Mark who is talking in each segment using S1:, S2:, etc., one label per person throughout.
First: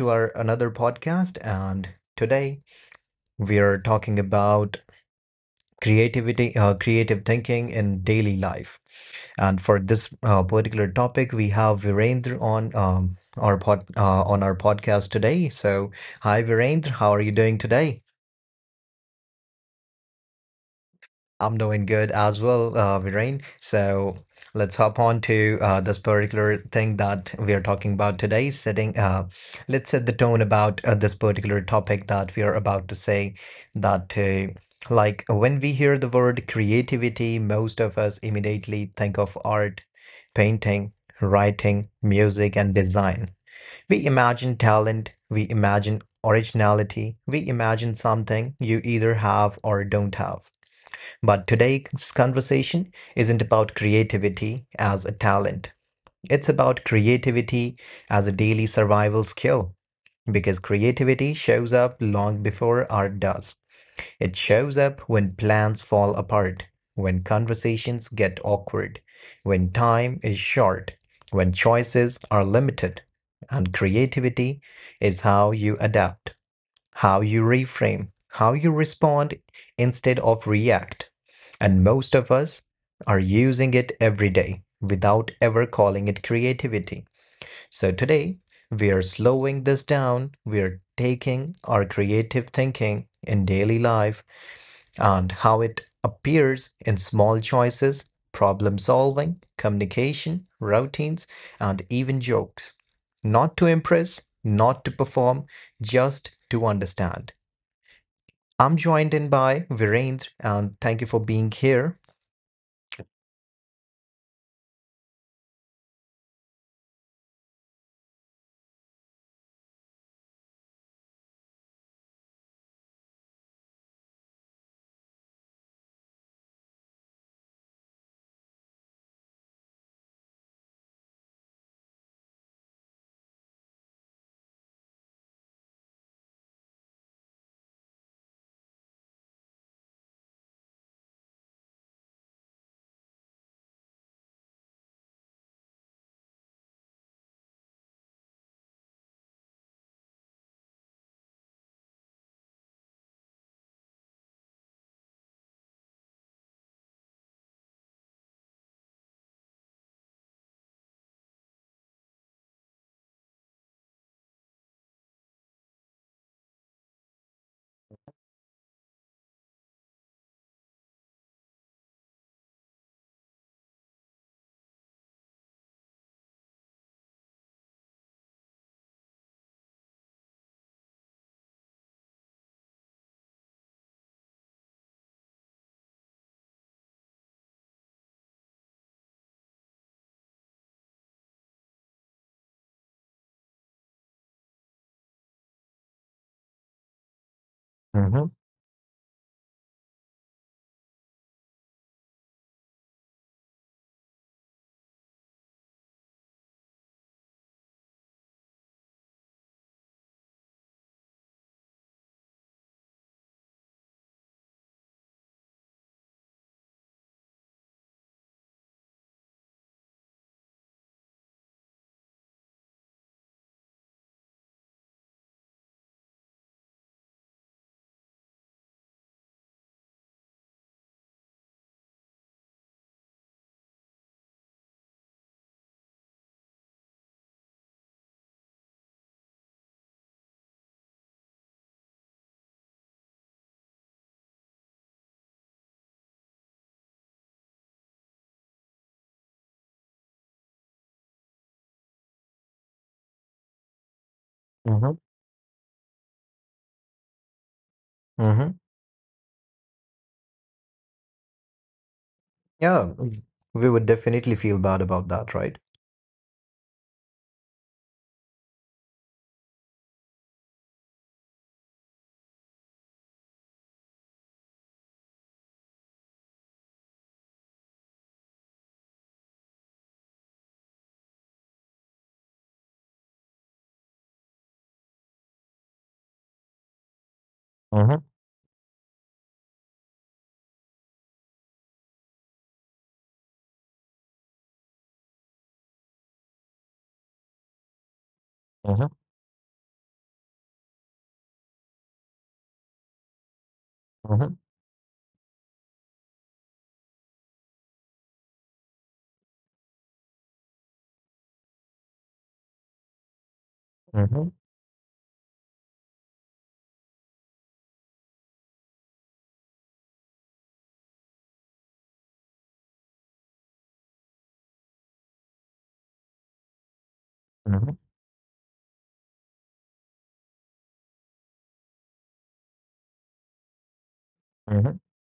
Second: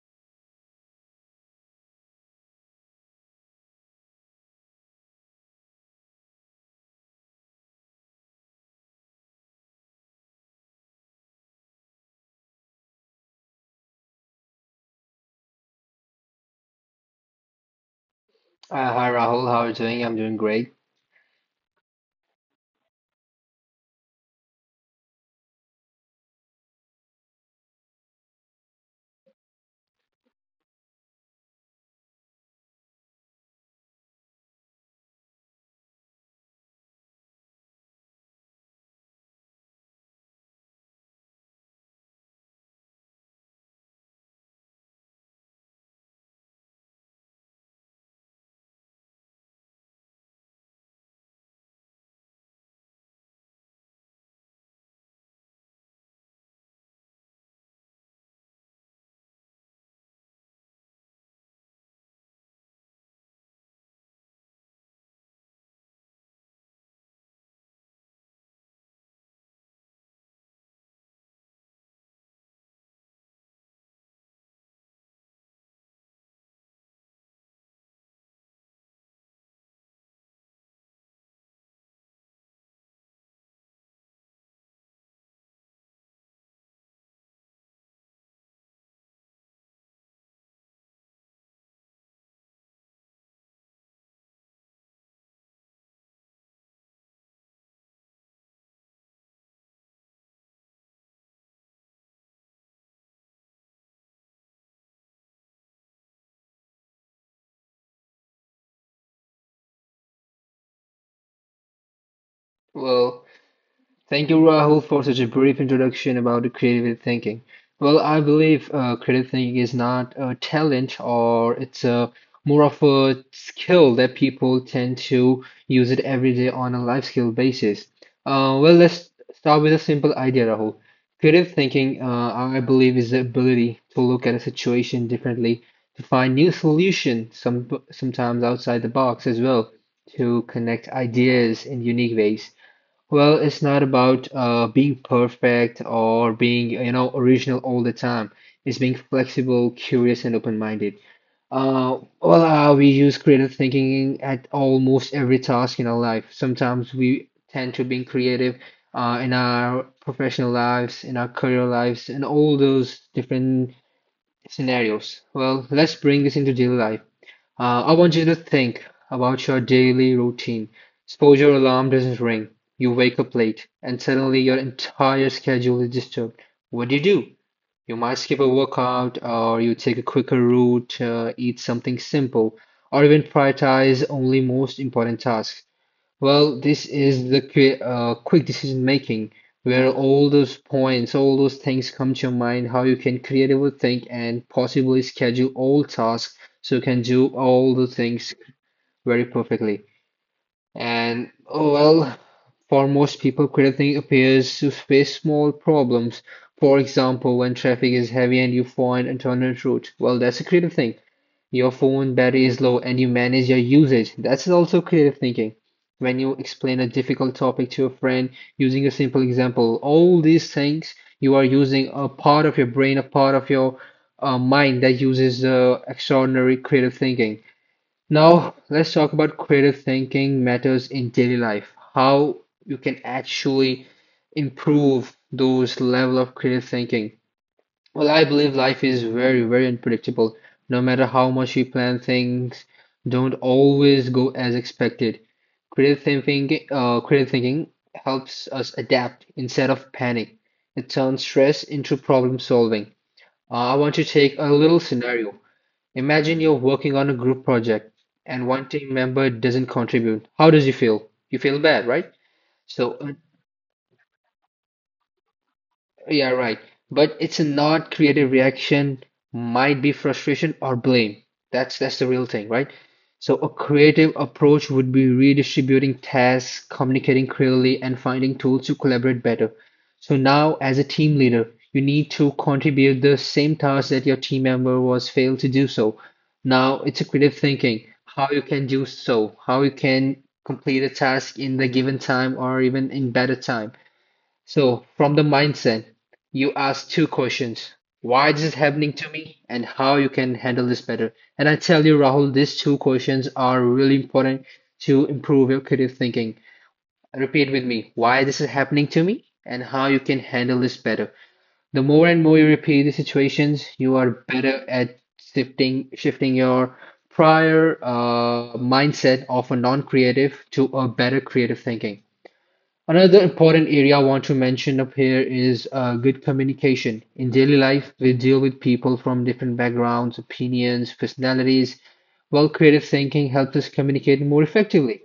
S1: to our another podcast. And today we are talking about creativity, creative thinking in daily life. And for this particular topic, we have Virendra on our on our podcast today. So, hi, Virendra, how are you doing today?
S2: Hi Rahul, how are you doing? I'm doing great.
S1: I'm doing good as well, Viren. So let's hop on to this particular thing that we are talking about today. Let's set the tone about this particular topic that we are about to say. That, uh, like, when we hear the word creativity, most of us immediately think of art, painting, writing, music, and design. We imagine talent, we imagine originality, we imagine something you either have or don't have. But today's conversation isn't about creativity as a talent. It's about creativity as a daily survival skill. Because creativity shows up long before art does. It shows up when plans fall apart, when conversations get awkward, when time is short, when choices are limited. And creativity is how you adapt, how you reframe, how you respond instead of react. And most of us are using it every day without ever calling it creativity. So today, we are slowing this down. We are taking our creative thinking in daily life and how it appears in small choices, problem solving, communication, routines, and even jokes. Not to impress, not to perform, just to understand. I'm joined in by Virendra, and thank you for being here.
S2: Well, Thank you, Rahul, for such a brief introduction about the creative thinking. Well, I believe creative thinking is not a talent, or it's a more of a skill that people tend to use it every day on a life skill basis. Let's start with a simple idea, Rahul. Creative thinking, I believe, is the ability to look at a situation differently, to find new solutions, sometimes outside the box as well, to connect ideas in unique ways. Well, it's not about being perfect or being, you know, original all the time. It's being flexible, curious, and open-minded. We use creative thinking at almost every task in our life. Sometimes we tend to being creative in our professional lives, in our career lives, and all those different scenarios. Well, let's bring this into daily life. I want you to think about your daily routine. Suppose your alarm doesn't ring, you wake up late, and suddenly your entire schedule is disturbed. What do? You might skip a workout, or you take a quicker route, eat something simple, or even prioritize only most important tasks. Well, this is the quick decision making, where all those points, all those things come to your mind, how you can creatively think and possibly schedule all tasks so you can do all the
S1: Hmm.
S2: things very perfectly. And for most people, creative thinking appears to face small problems. For example, when traffic is heavy and you find alternate route, well, that's a creative thinking. Your phone battery is low and you manage your usage. That's also creative thinking. When you explain a difficult topic to a friend using a simple example, all these things, you are using a part of your brain, a part of your mind that uses extraordinary creative thinking. Now, let's talk about creative thinking matters in daily life. How you can actually improve those level of creative thinking. Well, I believe life is very, very unpredictable. No matter how much we plan, things don't always go as expected. Creative thinking helps us adapt instead of panic. It turns stress into problem solving. I want to take a little
S1: Hmm.
S2: scenario. Imagine you're working on a group project
S1: Hmm.
S2: and one team member doesn't contribute. How does you feel? You feel bad, right?
S1: Yeah,
S2: So uh,
S1: we would definitely feel bad about that, right?
S2: Yeah, right. But it's a not creative reaction, might be frustration or blame. That's the real thing, right? So a creative approach would be redistributing tasks, communicating clearly, and finding tools to collaborate better. So now, as a team leader, you need to contribute the same task that your team member was failed to do so. Now it's a creative thinking,
S1: Hmm.
S2: how you can do so, how you can complete a task in the given time or even in better time. So, from the mindset, you ask two questions. Why is this happening to me, and how you can handle this better? And I tell you, Rahul, these two questions are really
S1: Hmm.
S2: important to improve your creative thinking. Repeat with me, why this is happening to me and how you can handle this better. The more and more you repeat the situations, you are better at shifting your prior mindset of a non-creative to a better creative thinking. Another important area I want to mention up here is good communication. In daily life, we deal with people from different backgrounds, opinions, personalities. While creative thinking helps us communicate more effectively.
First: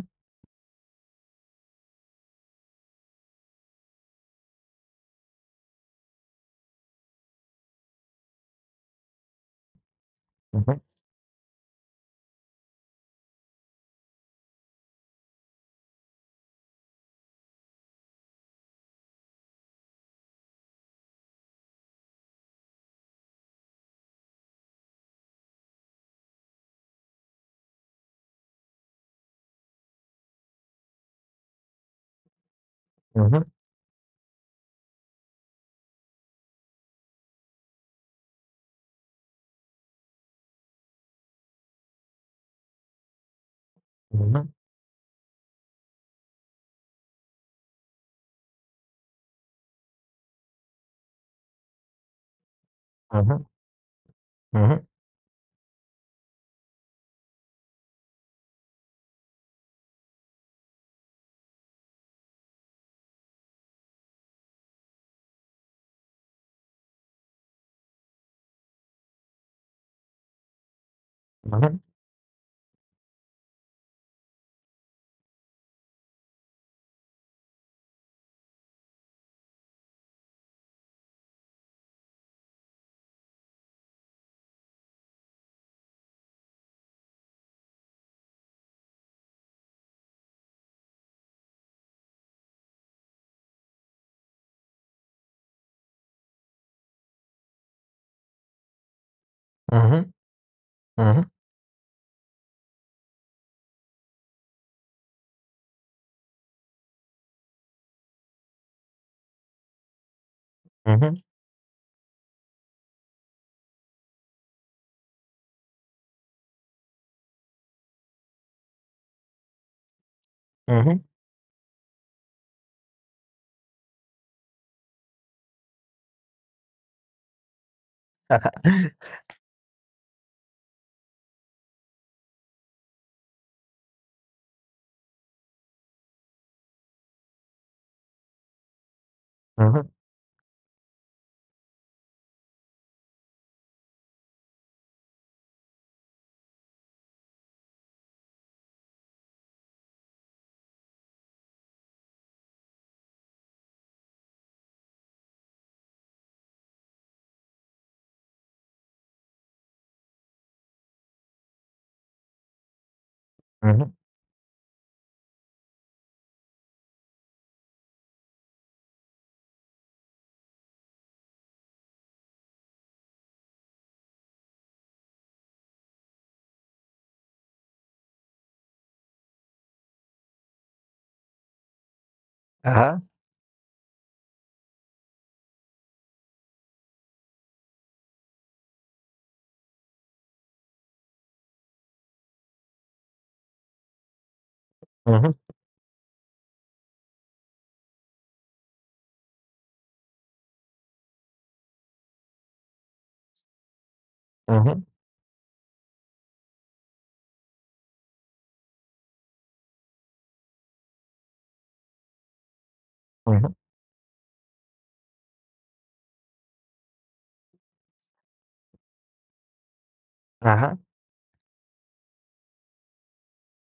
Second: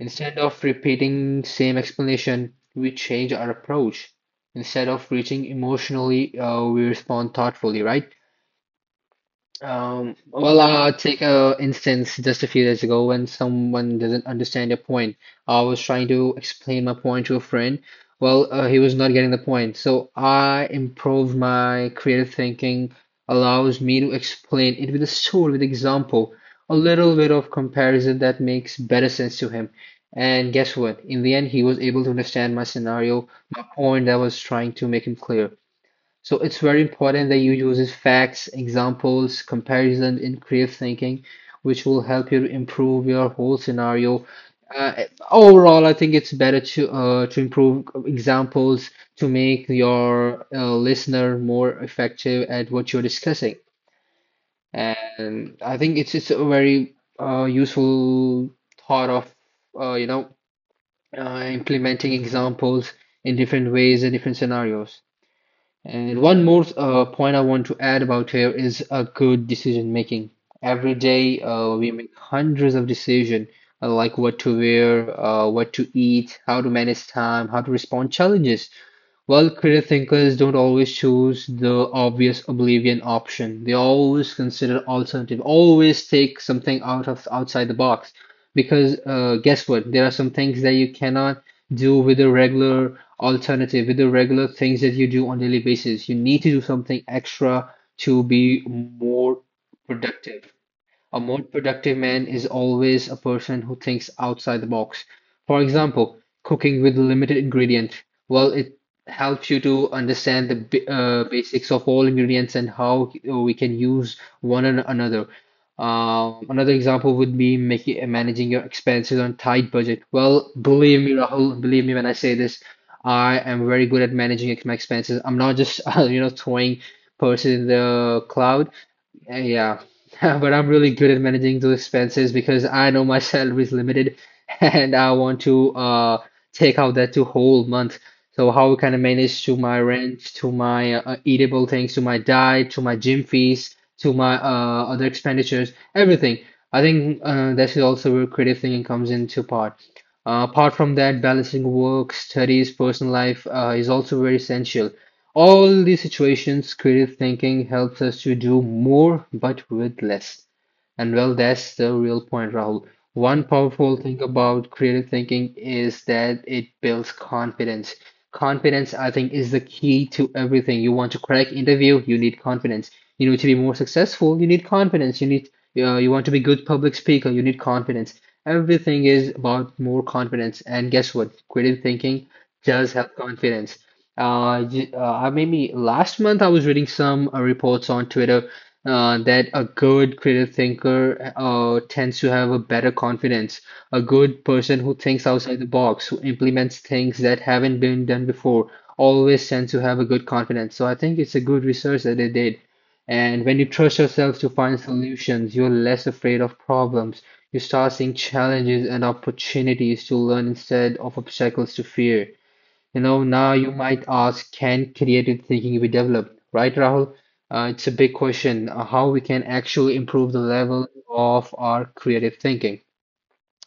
S2: Instead of repeating same explanation, we change our approach. Instead of reaching emotionally, we respond thoughtfully, right? Take a instance just a few days ago when someone doesn't understand your point. I was trying to explain my point to a friend. He was not getting the point. So I improved my creative thinking, allows me to explain it with a story, with example, a little bit of comparison that makes better sense to him. And guess what? In the end, he was able to understand my scenario, my point that I was trying to make him clear. So it's very important that you use facts, examples, comparison in creative thinking, which will help you to improve your whole scenario. Uh, overall, I think it's better to improve examples to make your listener more effective at what you're discussing. And I think it's a very useful thought of uh, you know implementing examples in different ways and different scenarios. And one more point I want to add about here is a good decision making. Every day, we make hundreds of decisions, like what to wear, what to eat, how to manage time, how to respond challenges. Well, creative thinkers don't always choose the obvious oblivion option. They always consider alternative, always take something out of outside the box. Because guess what? There are some things that you cannot do with a regular alternative, with the regular things that you do on daily basis. You need to do something extra to be more productive. A more productive man is always a person who thinks outside the box. For example, cooking with limited ingredient. Well, it helps you to understand the basics of all ingredients and how we can use one another. Another example would be making managing your expenses on tight budget. Well, believe me, Rahul, believe me when I say this, I am very good at managing my expenses. I'm not just you know throwing purses in the cloud. Yeah. But I'm really good at managing those expenses because I know my salary is limited and I want to take out that to whole month. So how can I manage to my rent, to my eatable things, to my diet, to my gym fees, to my other expenditures, everything. I think that is also where creative thinking comes into part. Apart from that, balancing work, studies, personal life is also very essential. All these situations, creative thinking helps us to do more but with less. And well, that's the real point, Rahul. One powerful thing about creative thinking is that it builds confidence. Confidence, I think, is the key to everything. You want to crack interview, you need confidence. You need to be more successful, you need confidence. You want to be good public speaker, you need confidence. Everything is about more confidence. And guess what? Creative thinking does have confidence. Maybe last month I was reading some reports on Twitter that a good creative thinker tends to have a better confidence. A good person who thinks outside the box, who implements things that haven't been done before, always tends to have a good confidence. So I think it's a good research that they did. And when you trust yourself to find solutions, you're less afraid of problems. You start seeing challenges and opportunities to learn instead of obstacles to fear. You know, now you might ask, can creative thinking be developed? Right, Rahul? It's a big question, how we can actually improve the level of our creative thinking.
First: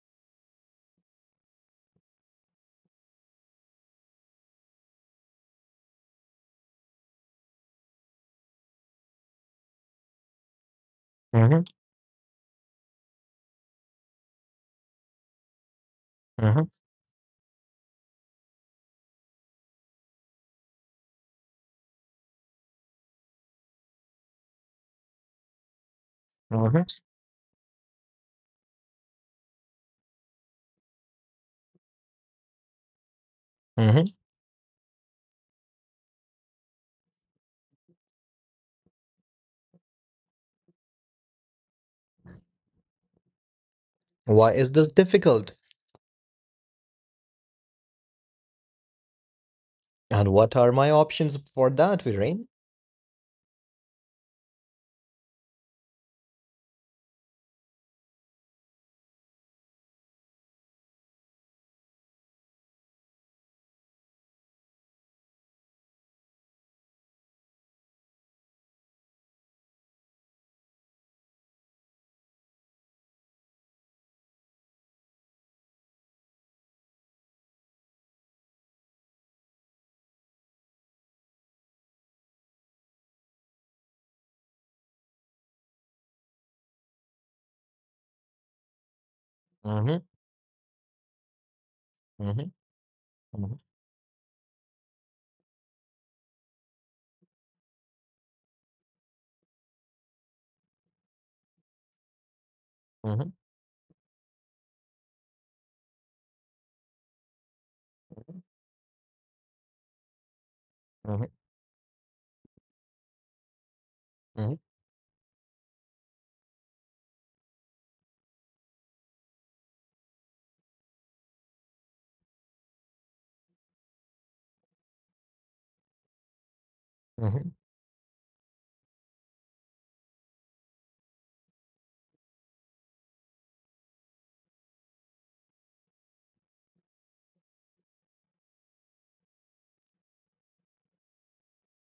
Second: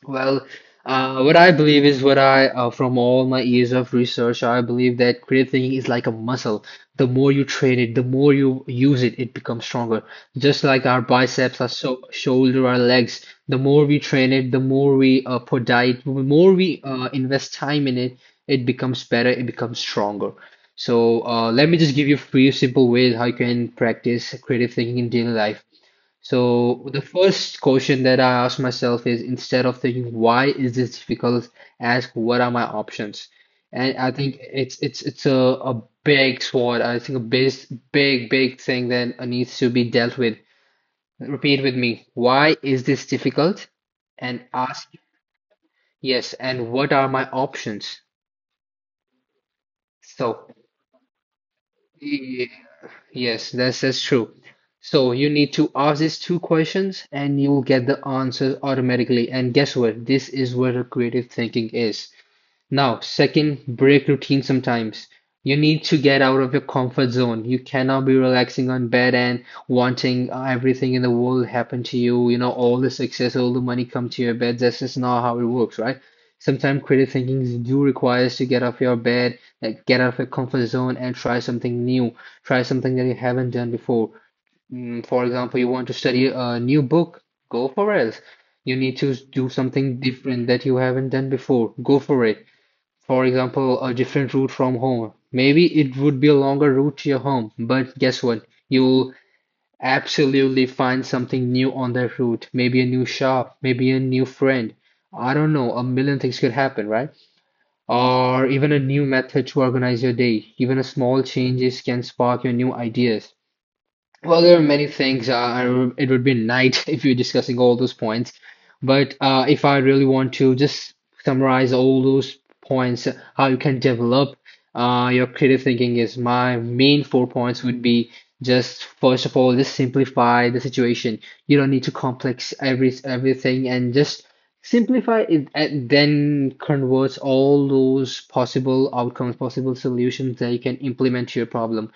S2: Well, what I believe is from all my years of research, I believe that creative thinking is like a muscle. The more you train it, the more you use it, it becomes stronger. Just like our biceps, our shoulder, our legs, the more we train it, the more we put diet, the more we invest time in it, it becomes better, it becomes stronger. So let me just give you a few simple ways how you can practice creative thinking in daily life. So the first question that I ask myself is instead of thinking why is this difficult, ask what are my options? And I think it's a big sword. I think a big thing that needs to be dealt with. Repeat with me. Why is this difficult? And ask yes, and what are my options? So Ye- yes, that's true. So you need to ask these two questions and you will get the answer automatically. And guess what? This is what creative thinking is. Now, second, break routine sometimes. You need to get out of your comfort zone. You cannot be relaxing on bed and wanting everything in the world happen to you, you know, all the success, all the money come to your bed. That's just not how it works, right? Sometimes creative thinking do requires to get off your bed, like get out of your comfort zone and try something new, try something that you haven't done before. For example, you want to study a new book, go for it. You need to do something different that you haven't done before, go for it, for example, a different route from home. Maybe it would be a longer route to your home, but guess what? You'll absolutely find something new on that route. Maybe a new shop, maybe a new friend. I don't know, a million things could happen, right? Or even a new method to organize your day. Even a small changes can spark your new ideas. Well, there are many things. It would be night if you're discussing all those points. But if I really want to just summarize all those points, how you can develop your creative thinking is my main four points would be just, first of all, just simplify the situation. You don't need to complex everything and just simplify it and then converts all those possible outcomes, possible solutions that you can implement to your problem.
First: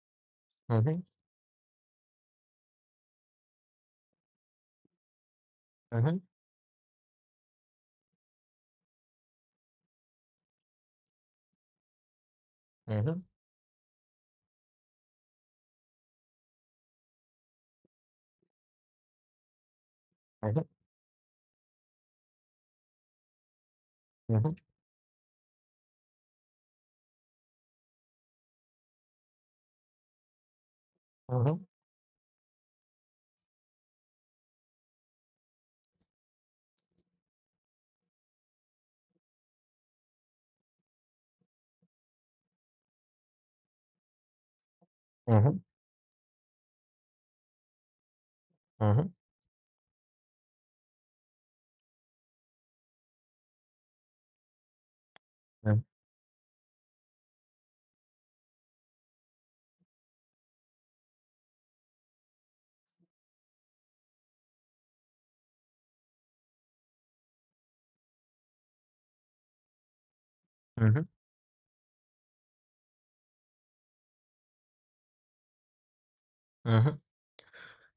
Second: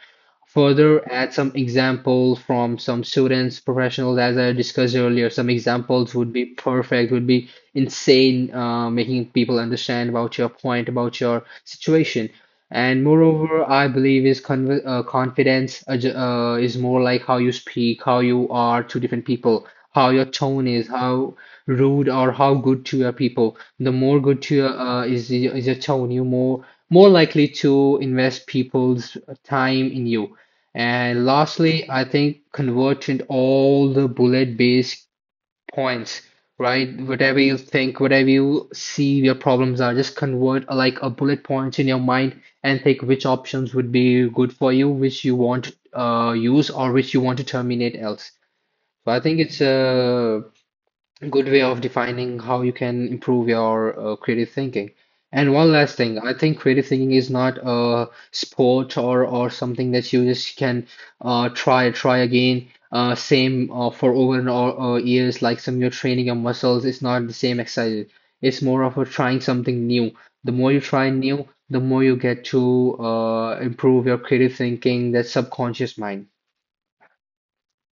S2: Further, add some example from some students, professionals, as I discussed earlier. Some examples would be perfect, would be insane, making people understand about your point, about your situation. And moreover, I believe is confidence is more like how you speak, how you are to different people, how your tone is, how rude or how good to your people. The more good to your is your tone, you more likely to invest people's time in you. And lastly, I think convergent all the bullet-based points, right? Whatever you think, whatever you see your problems are, just convert like a bullet points in your mind and think which options would be good for you, which you want to use, or which you want to terminate else. So I think it's good way of defining how you can improve your creative thinking. And one last thing, I think creative thinking is not a sport or something that you just can try again, same for over and over years. Like some you're training your muscles, it's not the same exercise. It's more of a trying something new. The more you try new, the more you get to improve your creative thinking, that subconscious mind.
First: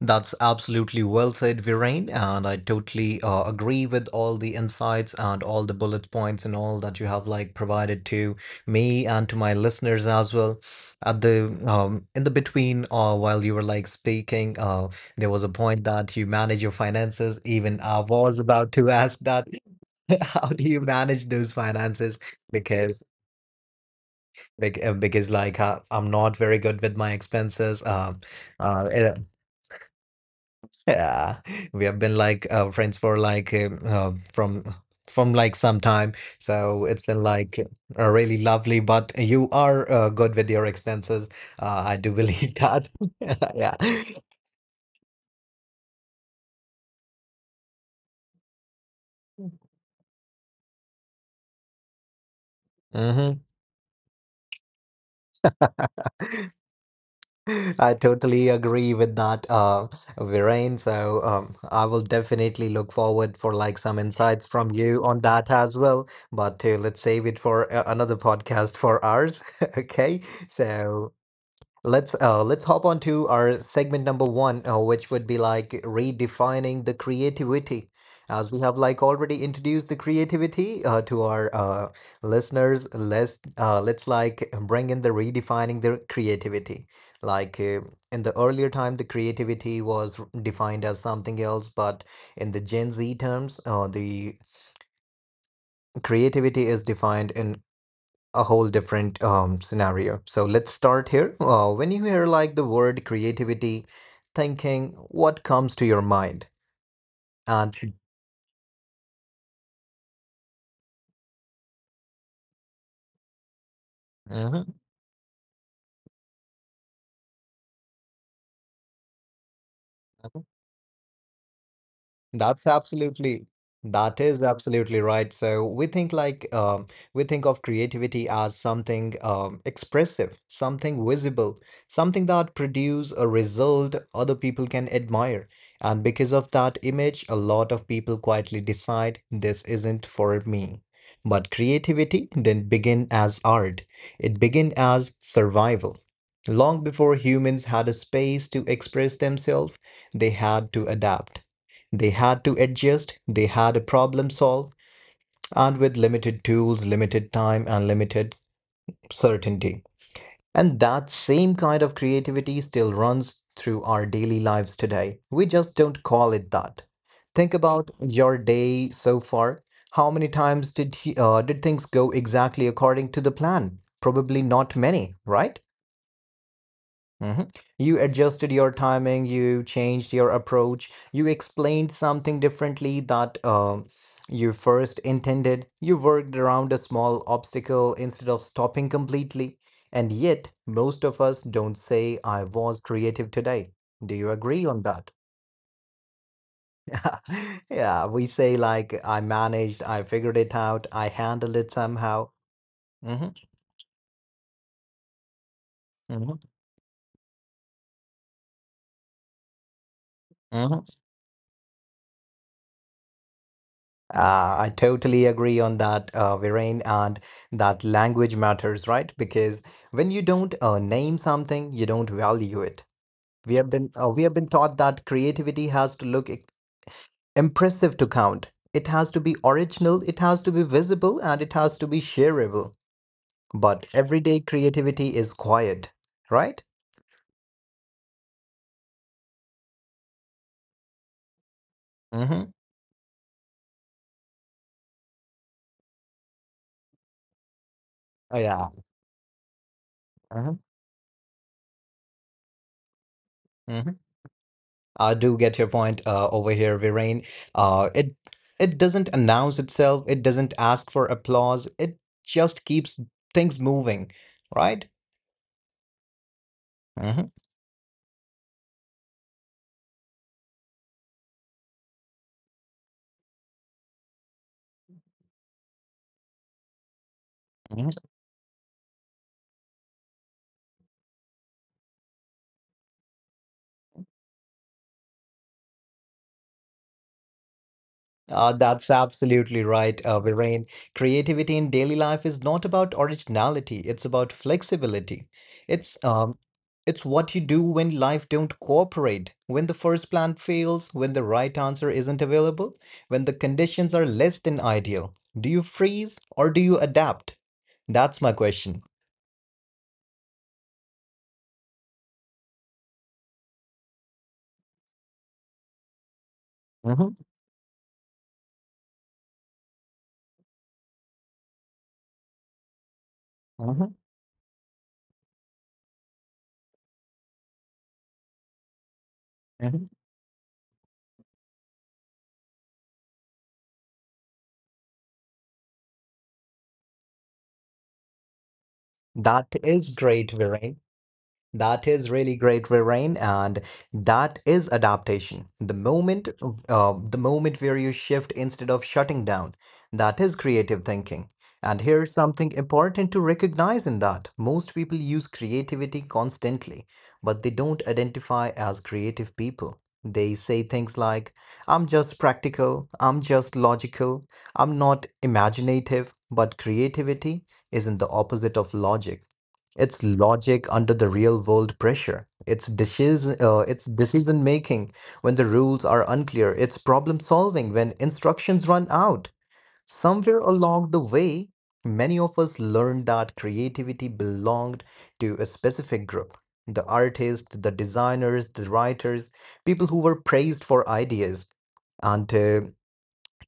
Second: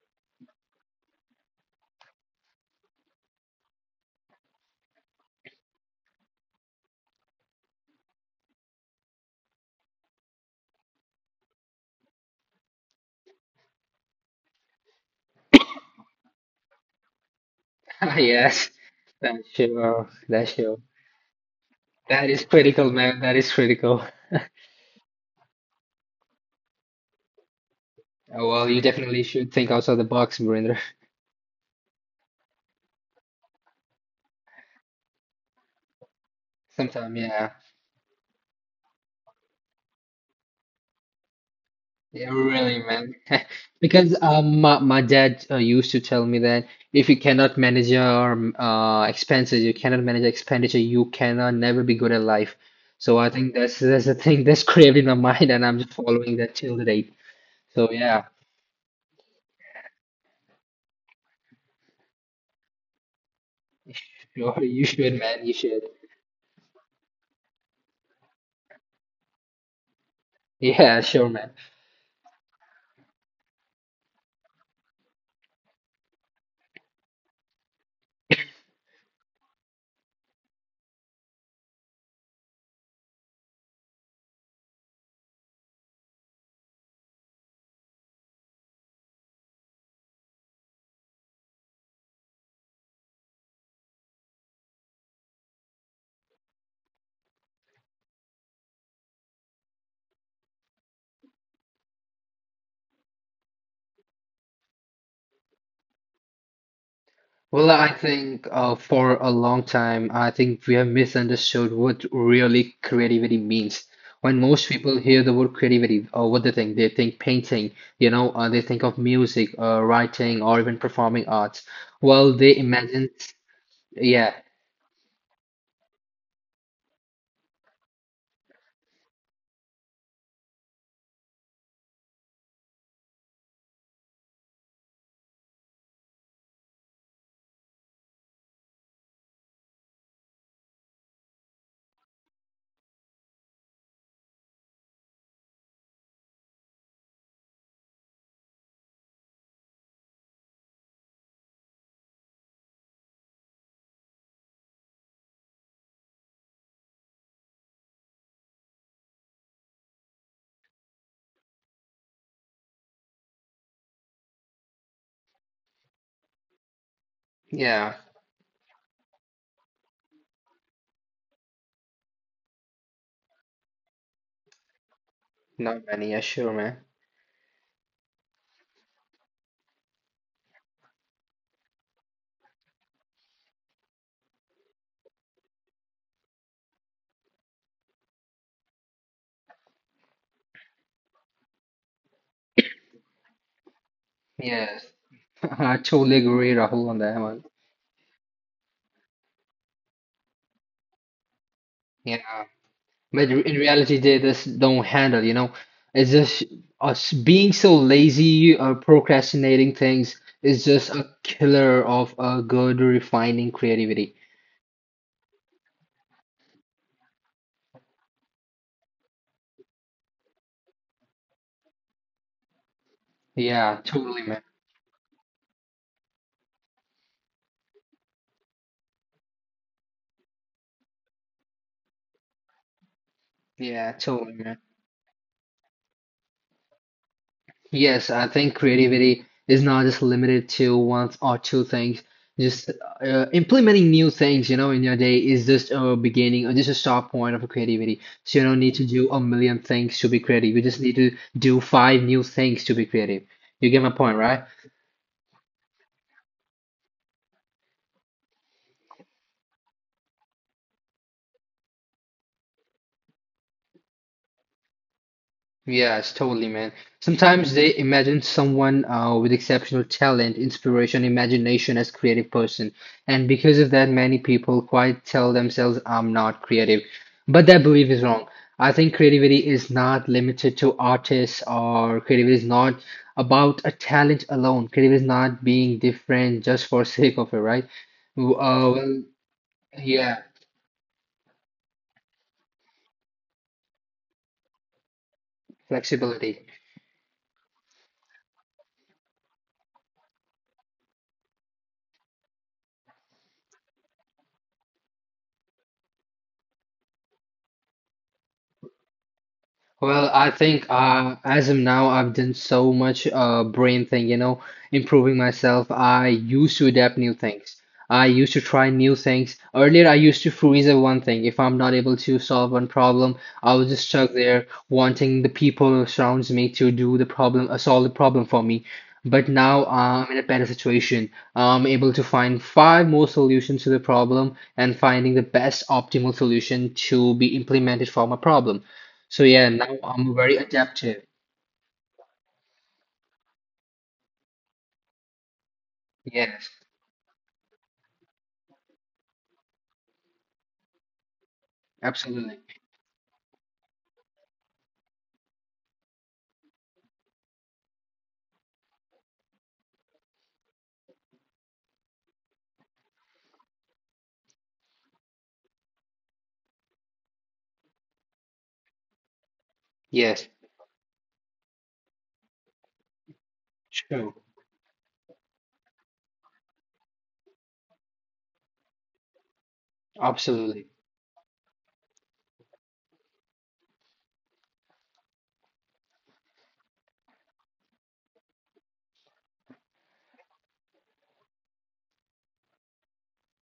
S1: That's absolutely well said, Viren, and I totally agree with all the insights and all the bullet points and all that you have like provided to me and to my listeners as well. At the in the between, while you were like speaking, there was a point that you manage your finances. Even I was
S2: Yes,
S1: about to ask
S2: that's
S1: that.
S2: sure.
S1: How
S2: That's
S1: do
S2: sure.
S1: you manage those finances?
S2: That is critical,
S1: Because
S2: man. That is critical.
S1: because like I'm not very good with my expenses.
S2: Oh, well, you
S1: Uh, uh,
S2: definitely should think outside the box, Marinder.
S1: yeah, we have been like friends for like from like some time, so it's
S2: Sometime,
S1: been
S2: yeah.
S1: like really lovely. But you are good with your expenses. I do
S2: Yeah,
S1: believe
S2: really,
S1: that.
S2: man.
S1: Yeah.
S2: Because my dad used to tell me that if you cannot manage your expenses, you cannot manage expenditure, you cannot never be good at life. So I
S1: Hmm.
S2: think that's the thing that's craved in my mind, and I'm just following that till the date. So
S1: I
S2: yeah,
S1: totally agree with that, Viren. So I will definitely look forward for like some insights
S2: sure,
S1: from
S2: you
S1: you
S2: should,
S1: on
S2: man.
S1: that
S2: You
S1: as
S2: should.
S1: well. But let's save it for another podcast for ours. Okay,
S2: Yeah,
S1: so.
S2: sure, man.
S1: Let's hop on to our segment number one, which would be like redefining the creativity. As we have like already introduced the creativity to our listeners, let's like bring in the redefining the creativity. Like in the earlier time, the creativity was defined as something else, but in the Gen Z terms, the creativity is defined in a whole different scenario. So let's start here. When you hear like the word creativity, thinking, what comes to your mind?
S2: Well,
S1: And
S2: I think for a long time, I think we have misunderstood what really creativity means. When most
S1: mhm.
S2: people hear the word creativity, what they think? They think painting, you know, they think of music, writing, or even performing arts. Well, they
S1: That's
S2: imagine,
S1: absolutely that
S2: yeah,
S1: is absolutely right. So we think like we think of creativity as something expressive, something visible, something that produce a result other people can admire. And because of that image, a lot of people quietly decide this isn't for me. But creativity didn't begin as art. It began as survival. Long before humans had a space to express themselves, they had to adapt. They had to adjust, they had a problem solve, and with limited tools, limited time, and limited certainty. And that same kind of creativity still runs through our daily lives today. We just don't call it that. Think about
S2: yeah,
S1: your day so far. How many times did he, Did things go exactly according to the plan? Probably not many, right?
S2: not many, yeah, sure, man.
S1: Hmm. You adjusted your timing, you changed your approach, you explained something differently that you first intended, you worked around a small obstacle instead of stopping completely. And yet, most of us don't say, I was creative today. Do you agree
S2: Yes,
S1: on that?
S2: I totally agree, Rahul, on that one.
S1: Yeah, we say, like, I managed, I figured it out, I handled it
S2: Yeah.
S1: somehow. Hmm.
S2: But in reality, they just don't handle, you know. It's just us being so lazy or procrastinating things is
S1: Hmm.
S2: just a killer of a good refining creativity.
S1: I totally agree on that, Viren, and that language matters, right? Because when you don't name something, you don't value it.
S2: Yeah, totally,
S1: We have
S2: man.
S1: been taught that creativity has to impressive to count. It has to be original, it has to be visible, and it has to be shareable. But
S2: Yeah, totally,
S1: everyday
S2: man.
S1: creativity is quiet, right?
S2: Yes, I think creativity is not just limited to one or two things.
S1: Mm-hmm.
S2: Just implementing new things, you know, in your day is just a beginning or just a start point of creativity. So
S1: Oh,
S2: you don't
S1: yeah.
S2: need to do a million things to be creative.
S1: Mm-hmm.
S2: You just need to do five new things to be creative. You get my point, right?
S1: I do get your point over here, Viren. Uh, it it doesn't announce itself. It doesn't ask for applause. It just keeps things moving, right?
S2: Yes, totally, man.
S1: Hmm.
S2: Sometimes they imagine someone with exceptional talent, inspiration, imagination as creative person, and because of that, many people quite tell themselves, "I'm not creative," but that belief is wrong. I think creativity is not limited to artists, or creativity is not about a talent alone. Creativity is not being different just for sake of it, right? Uh,
S1: That's
S2: well,
S1: absolutely right,
S2: yeah,
S1: Viren. Creativity in daily life is not about originality. It's about flexibility. It's um,
S2: flexibility.
S1: It's what you do when life don't cooperate, when the first plan fails, when the right answer isn't available, when the conditions are less than ideal. Do you freeze or do you adapt? That's my question.
S2: Well, I think as of now, I've done so much brain thing, you know, improving myself. I used to adapt new
S1: Mhm,
S2: things. I used to try new things. Earlier, I used to freeze at one thing. If I'm not able to solve one problem, I was just
S1: mhm,
S2: stuck there, wanting the people who surrounds me to do the problem, solve the problem for me. But now
S1: mhm.
S2: I'm in a better situation. I'm able to find five more solutions to the problem and finding the best optimal solution to be implemented for my problem. So yeah,
S1: That
S2: now
S1: is
S2: I'm
S1: great,
S2: very
S1: Viren.
S2: adaptive.
S1: That is really great, Rain, and that is adaptation.
S2: Yes,
S1: The moment where you shift instead of shutting down, that is creative thinking. And here's
S2: absolutely.
S1: something important to recognize in that most people use creativity constantly, but they don't identify as creative people. They say things like, I'm just practical, I'm just logical, I'm not imaginative, but creativity isn't the opposite of logic. It's
S2: Yes,
S1: logic under the real world pressure. It's
S2: true.
S1: decision making when the rules are unclear. It's problem solving when instructions run out. Somewhere
S2: Absolutely.
S1: along the way, many of us learned that creativity belonged to a specific group. The artists, the designers, the writers, people who were praised for ideas. And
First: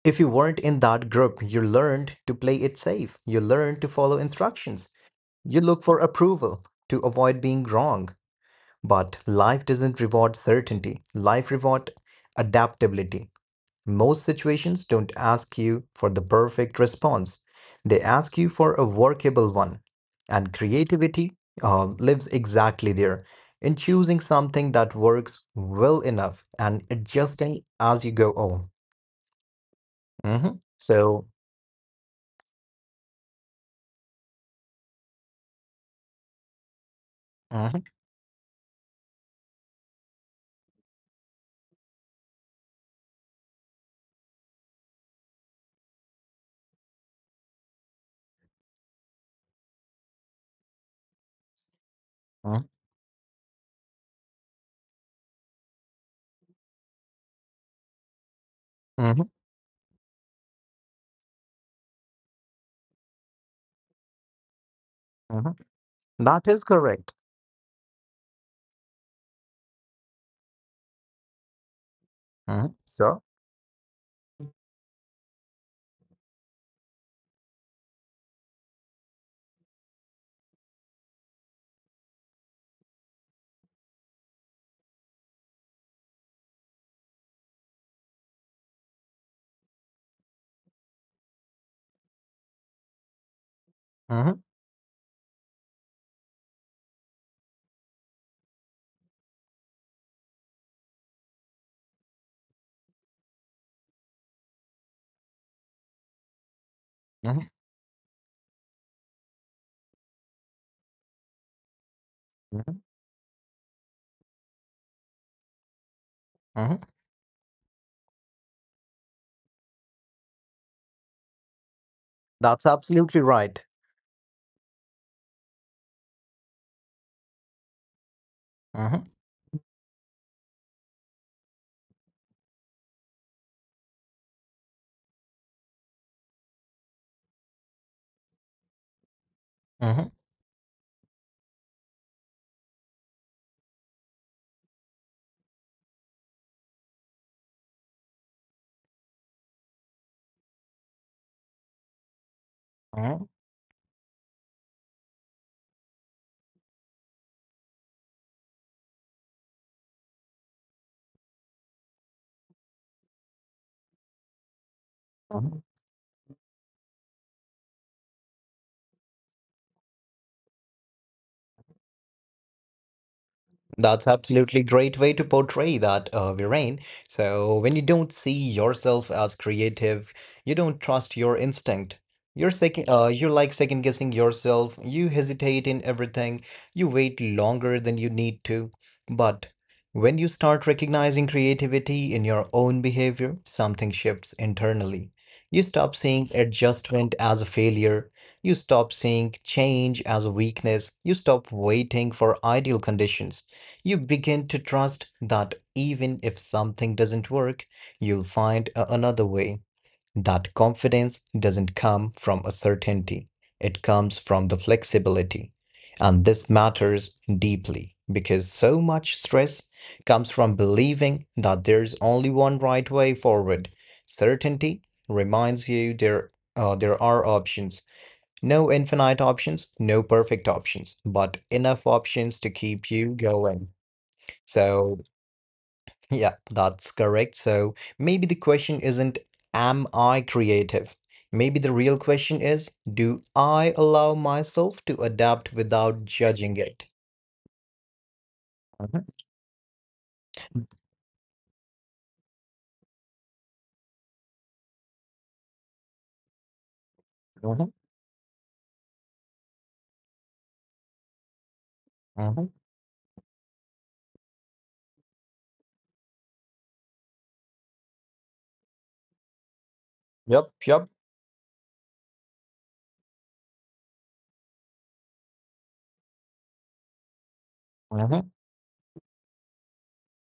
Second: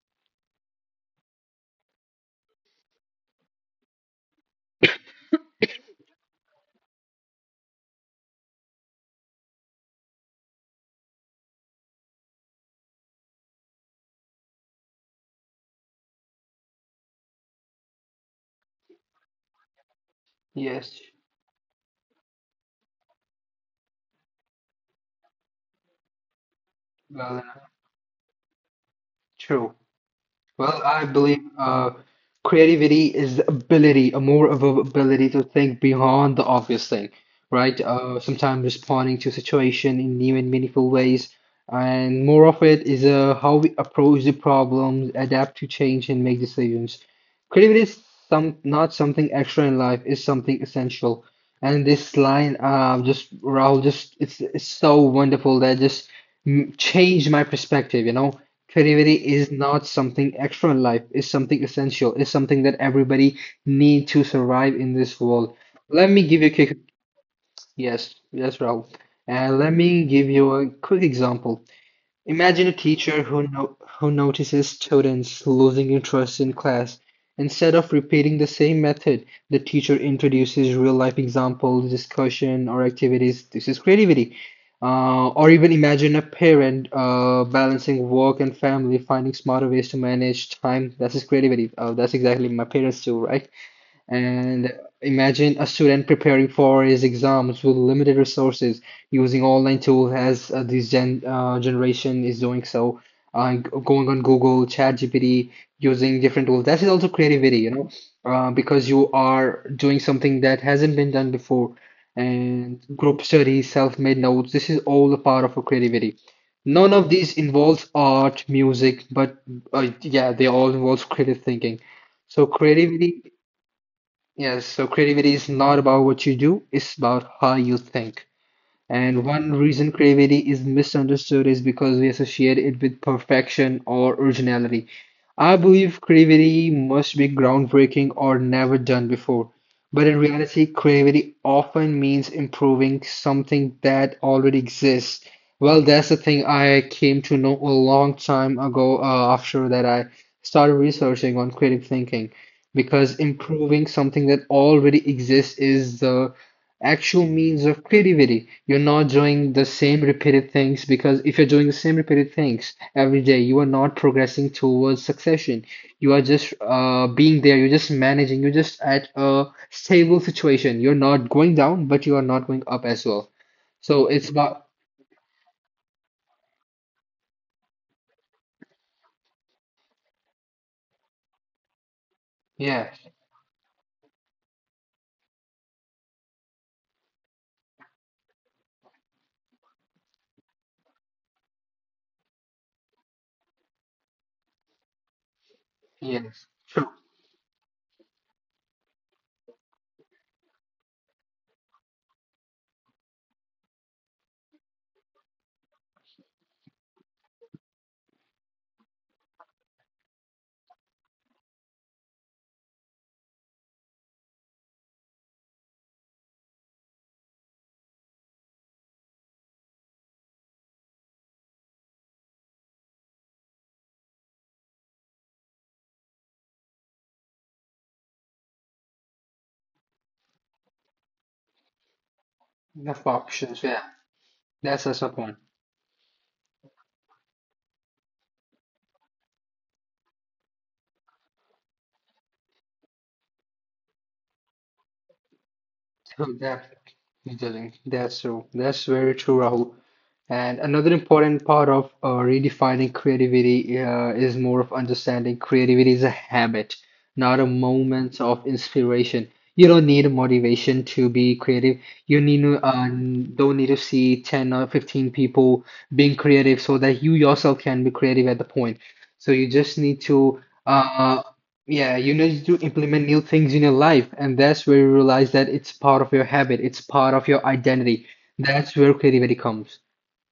S1: if you weren't in that group, you learned to play it safe. You learned to follow instructions, you look for approval to avoid being wrong, but life doesn't reward certainty. Life rewards adaptability. Most situations don't ask you for the perfect response. They ask you for a workable one. And
S2: Yes,
S1: creativity lives exactly there, in choosing something that works well enough and
S2: well
S1: adjusting
S2: enough.
S1: as you go on.
S2: True.
S1: Mhm.
S2: Well, I
S1: So,
S2: believe creativity is the ability, a more of a ability to think beyond the obvious thing, right?
S1: mhm,
S2: Sometimes responding to situation in new and meaningful ways, and more of it is how we approach the problems, adapt to change, and make decisions. Creativity is some not something extra in life; is something essential. And this line,
S1: mhm,
S2: just Rahul, just it's so wonderful that just changed my perspective, you know. Creativity
S1: mhm,
S2: is not something extra in life, it's something essential, it's something that everybody need to survive in this world.
S1: mhm.
S2: Let me give you
S1: That
S2: a
S1: is
S2: quick
S1: correct.
S2: yes, yes, Rahul. And let me give you a quick example. Imagine a
S1: Mhm.
S2: teacher
S1: So,
S2: who no- who notices students losing interest in class. Instead of repeating the same method, the teacher introduces real-life examples, discussion, or activities. This is creativity. Or even imagine a parent balancing work and family, finding smarter ways to manage time. That is creativity. That's exactly my parents too, right?
S1: mhm,
S2: And imagine a student preparing for his exams with limited resources, using online tools as this generation is doing so, going on Google, ChatGPT, using different tools. That is also
S1: mhm,
S2: creativity, you know, because you are doing something that hasn't been done before. And
S1: mhm.
S2: group studies, self-made notes, this is all a part of a creativity.
S1: Mhm.
S2: None of these involves art, music, but yeah, they all involve creative thinking. So
S1: That's absolutely
S2: creativity
S1: right.
S2: yes, so creativity is not about what you do, it's about how you think.
S1: Hmm.
S2: And one reason creativity is misunderstood is because we associate it with perfection or originality. I believe creativity must be groundbreaking or never done before. But
S1: Hmm.
S2: in reality, creativity often means improving something that already exists. Well, that's the thing I came to know a long time ago after that I started researching on creative thinking because
S1: Hmm.
S2: improving something that already exists is the actual means of creativity. You're not doing the same repeated things because if you're doing the same repeated things every day, you are not progressing towards succession.
S1: Hmm.
S2: You are just being there, you're just managing, you're just at a stable situation. You're not going down, but you are not going up as well. So
S1: That's
S2: it's about,
S1: absolutely great way to portray that, Viren. So when you don't see yourself as creative, you don't trust your instinct.
S2: yeah,
S1: You're like second guessing yourself. You hesitate in everything. You wait longer than you need to. But when you start recognizing creativity in your own behavior, something shifts internally. You stop seeing
S2: yes, true.
S1: adjustment as a failure. You stop seeing change as a weakness. You stop waiting for ideal conditions. You begin to trust that even if something doesn't work, you'll find another way. That confidence doesn't come from a certainty, it comes from the flexibility. And this matters deeply because so much stress comes from believing that there's only one right way forward. Certainty reminds you there are options. No infinite options, no perfect options, but enough options to keep
S2: Enough
S1: you
S2: options,
S1: going.
S2: yeah. That's
S1: So,
S2: also a point.
S1: yeah, that's correct. So maybe the question isn't, am I creative? Maybe the real question is, do I allow myself to adapt without
S2: Oh,
S1: judging it?
S2: definitely. He doesn't. That's true. That's
S1: Mhm,
S2: very true, Rahul. And another important part of redefining creativity is more of understanding creativity is a habit, not a
S1: mhm,
S2: moment of inspiration. You don't need a motivation to be creative. You need
S1: mhm.
S2: to, don't need to see 10 or 15 people being creative so that you yourself can be creative at the point. So you just need to
S1: Yep, yep.
S2: uh, yeah, you need to implement new things in your life, and that's where you realize that it's part of your habit, it's part of your identity. That's where creativity comes.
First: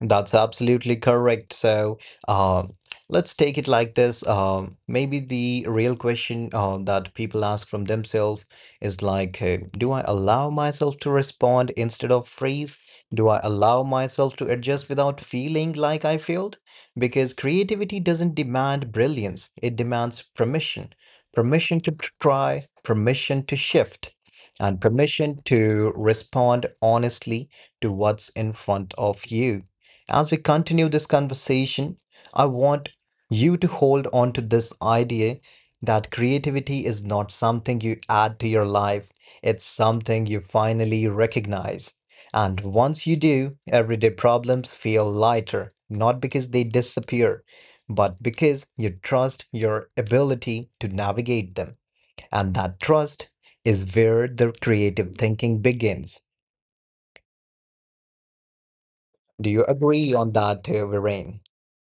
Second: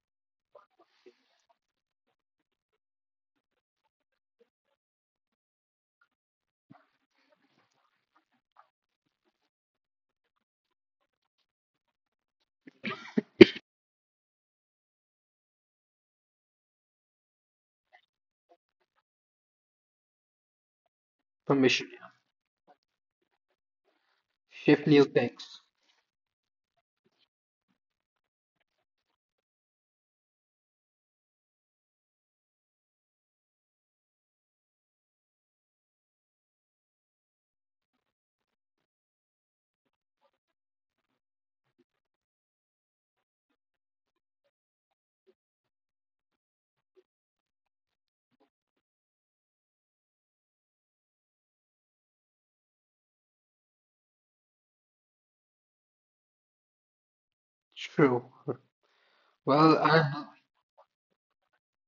S1: That's absolutely correct. So, um, let's take it like this. Maybe the real question that people ask from themselves is like, do I allow myself to respond instead of freeze? Do I allow myself to adjust without feeling like I failed? Because creativity doesn't demand brilliance, it demands permission.
S2: Permission. Yeah.
S1: Try, permission to shift, and
S2: Shift new
S1: permission
S2: things.
S1: to respond honestly to what's in front of you. As we continue this conversation, I want you to hold on to this idea that creativity is not something you add to your life, it's something you finally recognize. And once you do, everyday problems feel lighter, not because they disappear, but because you trust your ability to navigate them. And that trust is where the creative thinking begins.
S2: True.
S1: Do you
S2: Well,
S1: agree on
S2: I,
S1: that, Viren?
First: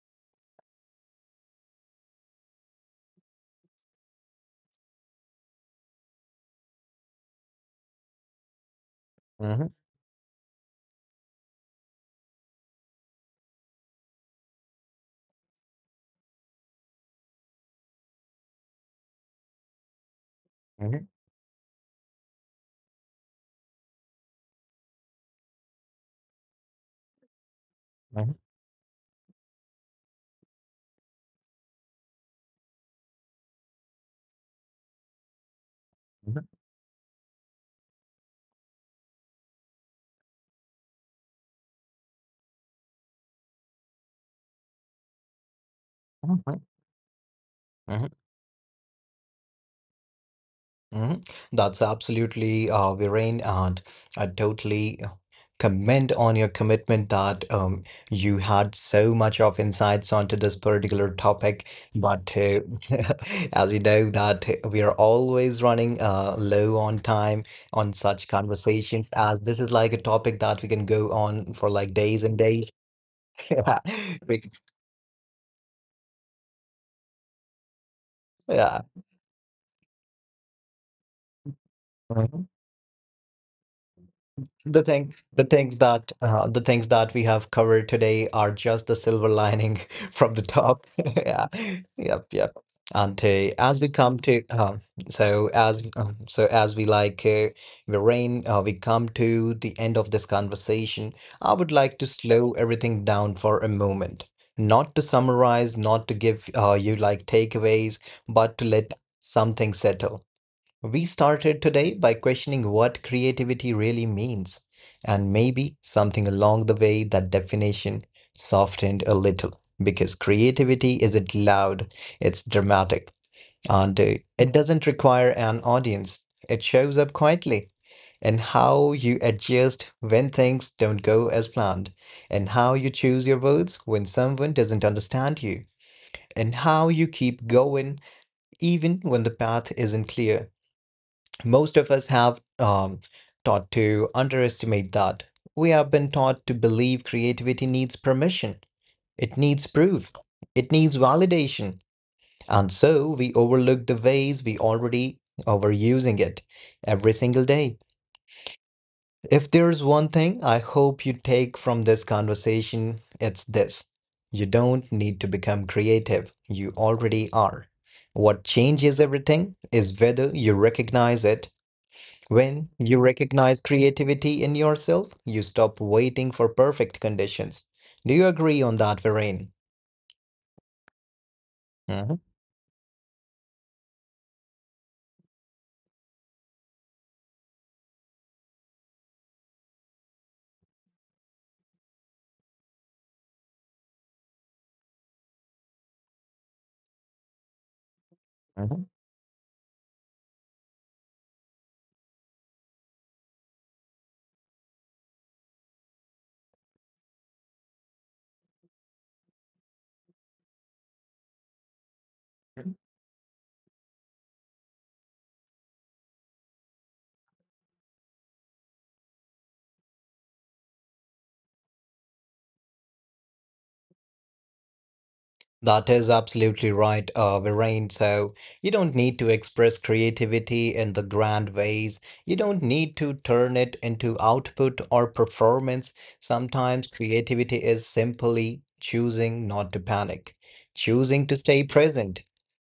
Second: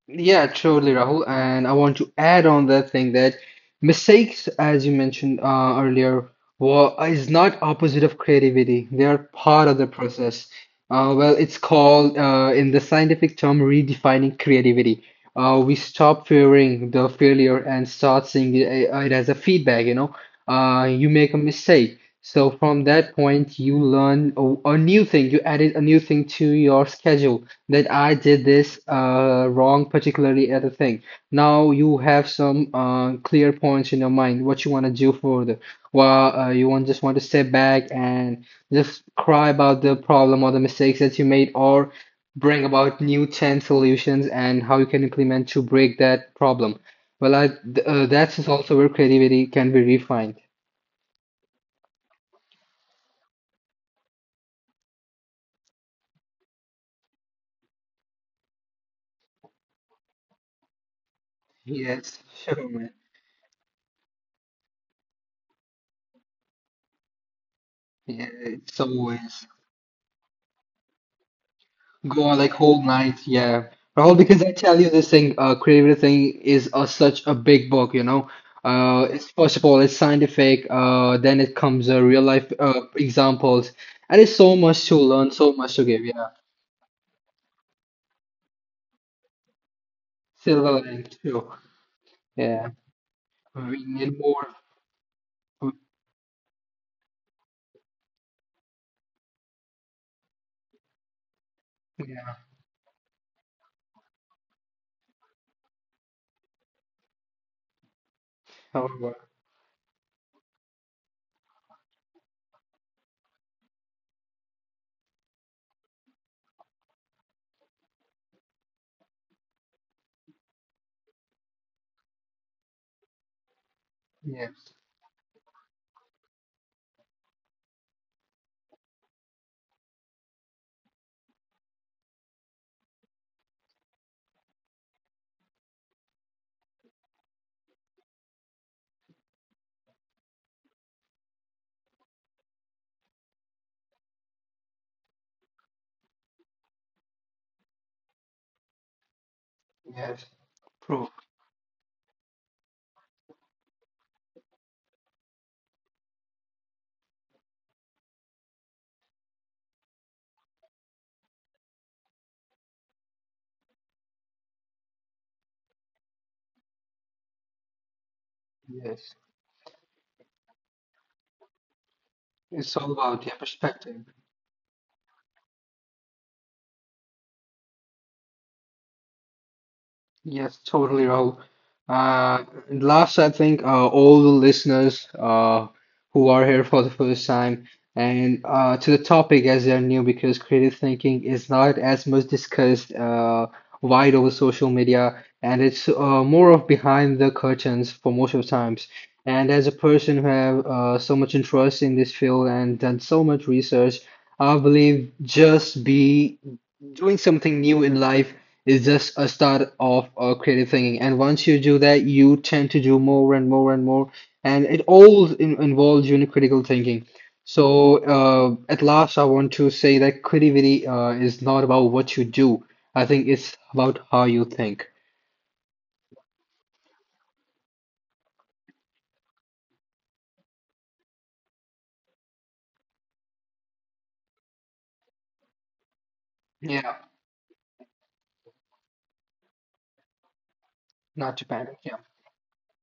S2: yeah, totally, Rahul. And I want to add on that thing that mistakes, as you mentioned earlier, is not opposite of creativity. They are part
S1: Mhm,
S2: of the process. It's called in the scientific term redefining creativity. We stop fearing the failure and start seeing it, it as a feedback. You know,
S1: mhm,
S2: you make a mistake, so from that point you learn a new thing. You added a new thing to your schedule. That I
S1: mhm,
S2: did this wrong, particularly at a thing. Now you have some clear points in your mind what you want to do further. Well,
S1: mhm,
S2: you want to step back and just cry about the problem or the mistakes that you made, or bring about new 10 solutions and how you can implement to break that
S1: mhm, mhm,
S2: problem.
S1: mhm,
S2: That's is also where creativity can be refined.
S1: mhm. That's absolutely Viren, and I totally commend on your commitment that you had so much of insights onto this particular topic.
S2: Yes,
S1: But
S2: sure, man.
S1: as you know, that we are always running low on time on
S2: Yeah,
S1: such
S2: it's
S1: conversations,
S2: always.
S1: as this is like a topic that we can go on for like
S2: Go
S1: days
S2: on,
S1: and
S2: like
S1: days.
S2: whole night, yeah.
S1: Yeah,
S2: Rahul, because I
S1: we-
S2: tell you this thing, creative thing is such a big book, you know.
S1: yeah.
S2: It's first of all, it's scientific. Then it comes real life
S1: Mhm.
S2: examples, and it's so much
S1: The
S2: to learn,
S1: things,
S2: so
S1: the
S2: much to
S1: things
S2: give.
S1: that,
S2: Yeah,
S1: uh, the things that we have covered today are just the silver lining from the
S2: silver
S1: top.
S2: lining too.
S1: Yeah, yep, yep.
S2: Yeah,
S1: And
S2: we
S1: as we
S2: need
S1: come
S2: more.
S1: to, so as we like, Lorraine, we come to the end of this conversation. I would like to
S2: Yeah,
S1: slow everything down for a moment, not to summarize, not to give you like takeaways, but to let
S2: however,
S1: something settle. We started today by questioning what creativity really means, and maybe something along the way that definition softened a little because creativity isn't loud, it's dramatic, and it
S2: yes,
S1: doesn't require an audience. It shows up quietly in how you adjust when things don't go as planned, and how you choose your words when someone doesn't understand you, and how you keep going even when the path isn't clear. Most of us have taught to underestimate that. We have been taught to believe creativity needs permission, it needs proof,
S2: yes,
S1: it needs
S2: proof,
S1: validation. And so we overlook the ways we already overusing it every single day. If there's one thing I hope you take from this conversation, it's this. You don't need to become creative. You already are. What changes
S2: yes.
S1: everything is whether you recognize it.
S2: It's
S1: When
S2: all
S1: you
S2: about yeah,
S1: recognize
S2: perspective.
S1: creativity in yourself, you stop waiting for perfect conditions. Do you agree on that, Varane?
S2: Yes, totally, Rahul.
S1: Hmm.
S2: Uh, and last, I think all the listeners who are here for the first time and to the topic as they are new, because creative thinking is not as much discussed wide over social media, and it's more of behind the curtains for most of the times.
S1: Hmm.
S2: And as a person who have so much interest in this field and done so much research, I believe just be doing something new in life is just a start of creative thinking. And once you do that, you tend to do more and more and more. And it all in involves you in critical thinking. So, at last, I want to say that creativity is not about what you do. I think it's about how you think.
S1: That is absolutely right, Viren. So you don't need to express creativity in the grand ways. You don't need to turn it into output or performance.
S2: Yeah,
S1: Sometimes creativity is simply choosing not to panic,
S2: not
S1: choosing
S2: to
S1: to stay
S2: panic. Yeah,
S1: present,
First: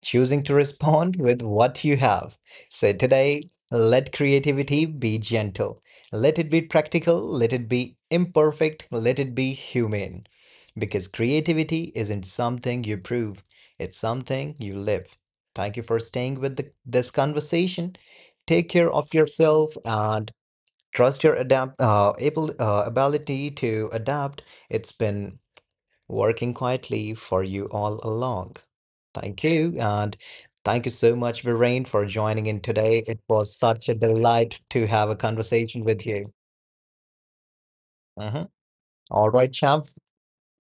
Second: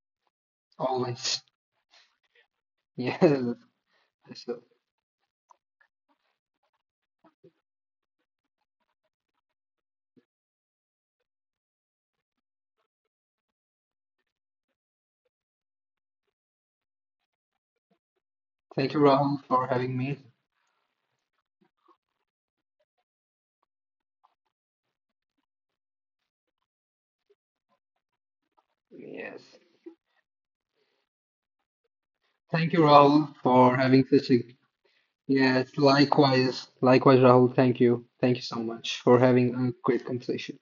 S1: choosing to respond with
S2: always.
S1: what you have. So today,
S2: Yeah.
S1: let
S2: So,
S1: creativity be gentle. Let it be practical. Let it be imperfect. Let it be human. Because creativity isn't something you prove, it's something you live. Thank you for staying with this conversation. Take care
S2: thank you,
S1: of
S2: Rahul, for
S1: yourself
S2: having me.
S1: and trust your ability to adapt. It's been working quietly for you all along.
S2: Yes.
S1: Thank you. And thank you so much, Viren, for joining in
S2: Thank you,
S1: today. It
S2: Rahul,
S1: was
S2: for
S1: such a
S2: having such a
S1: delight to have a
S2: yes,
S1: conversation with you.
S2: likewise. Likewise, Rahul. Thank you. Thank you
S1: Mhm.
S2: so much for
S1: All right,
S2: having a
S1: champ.
S2: great conversation.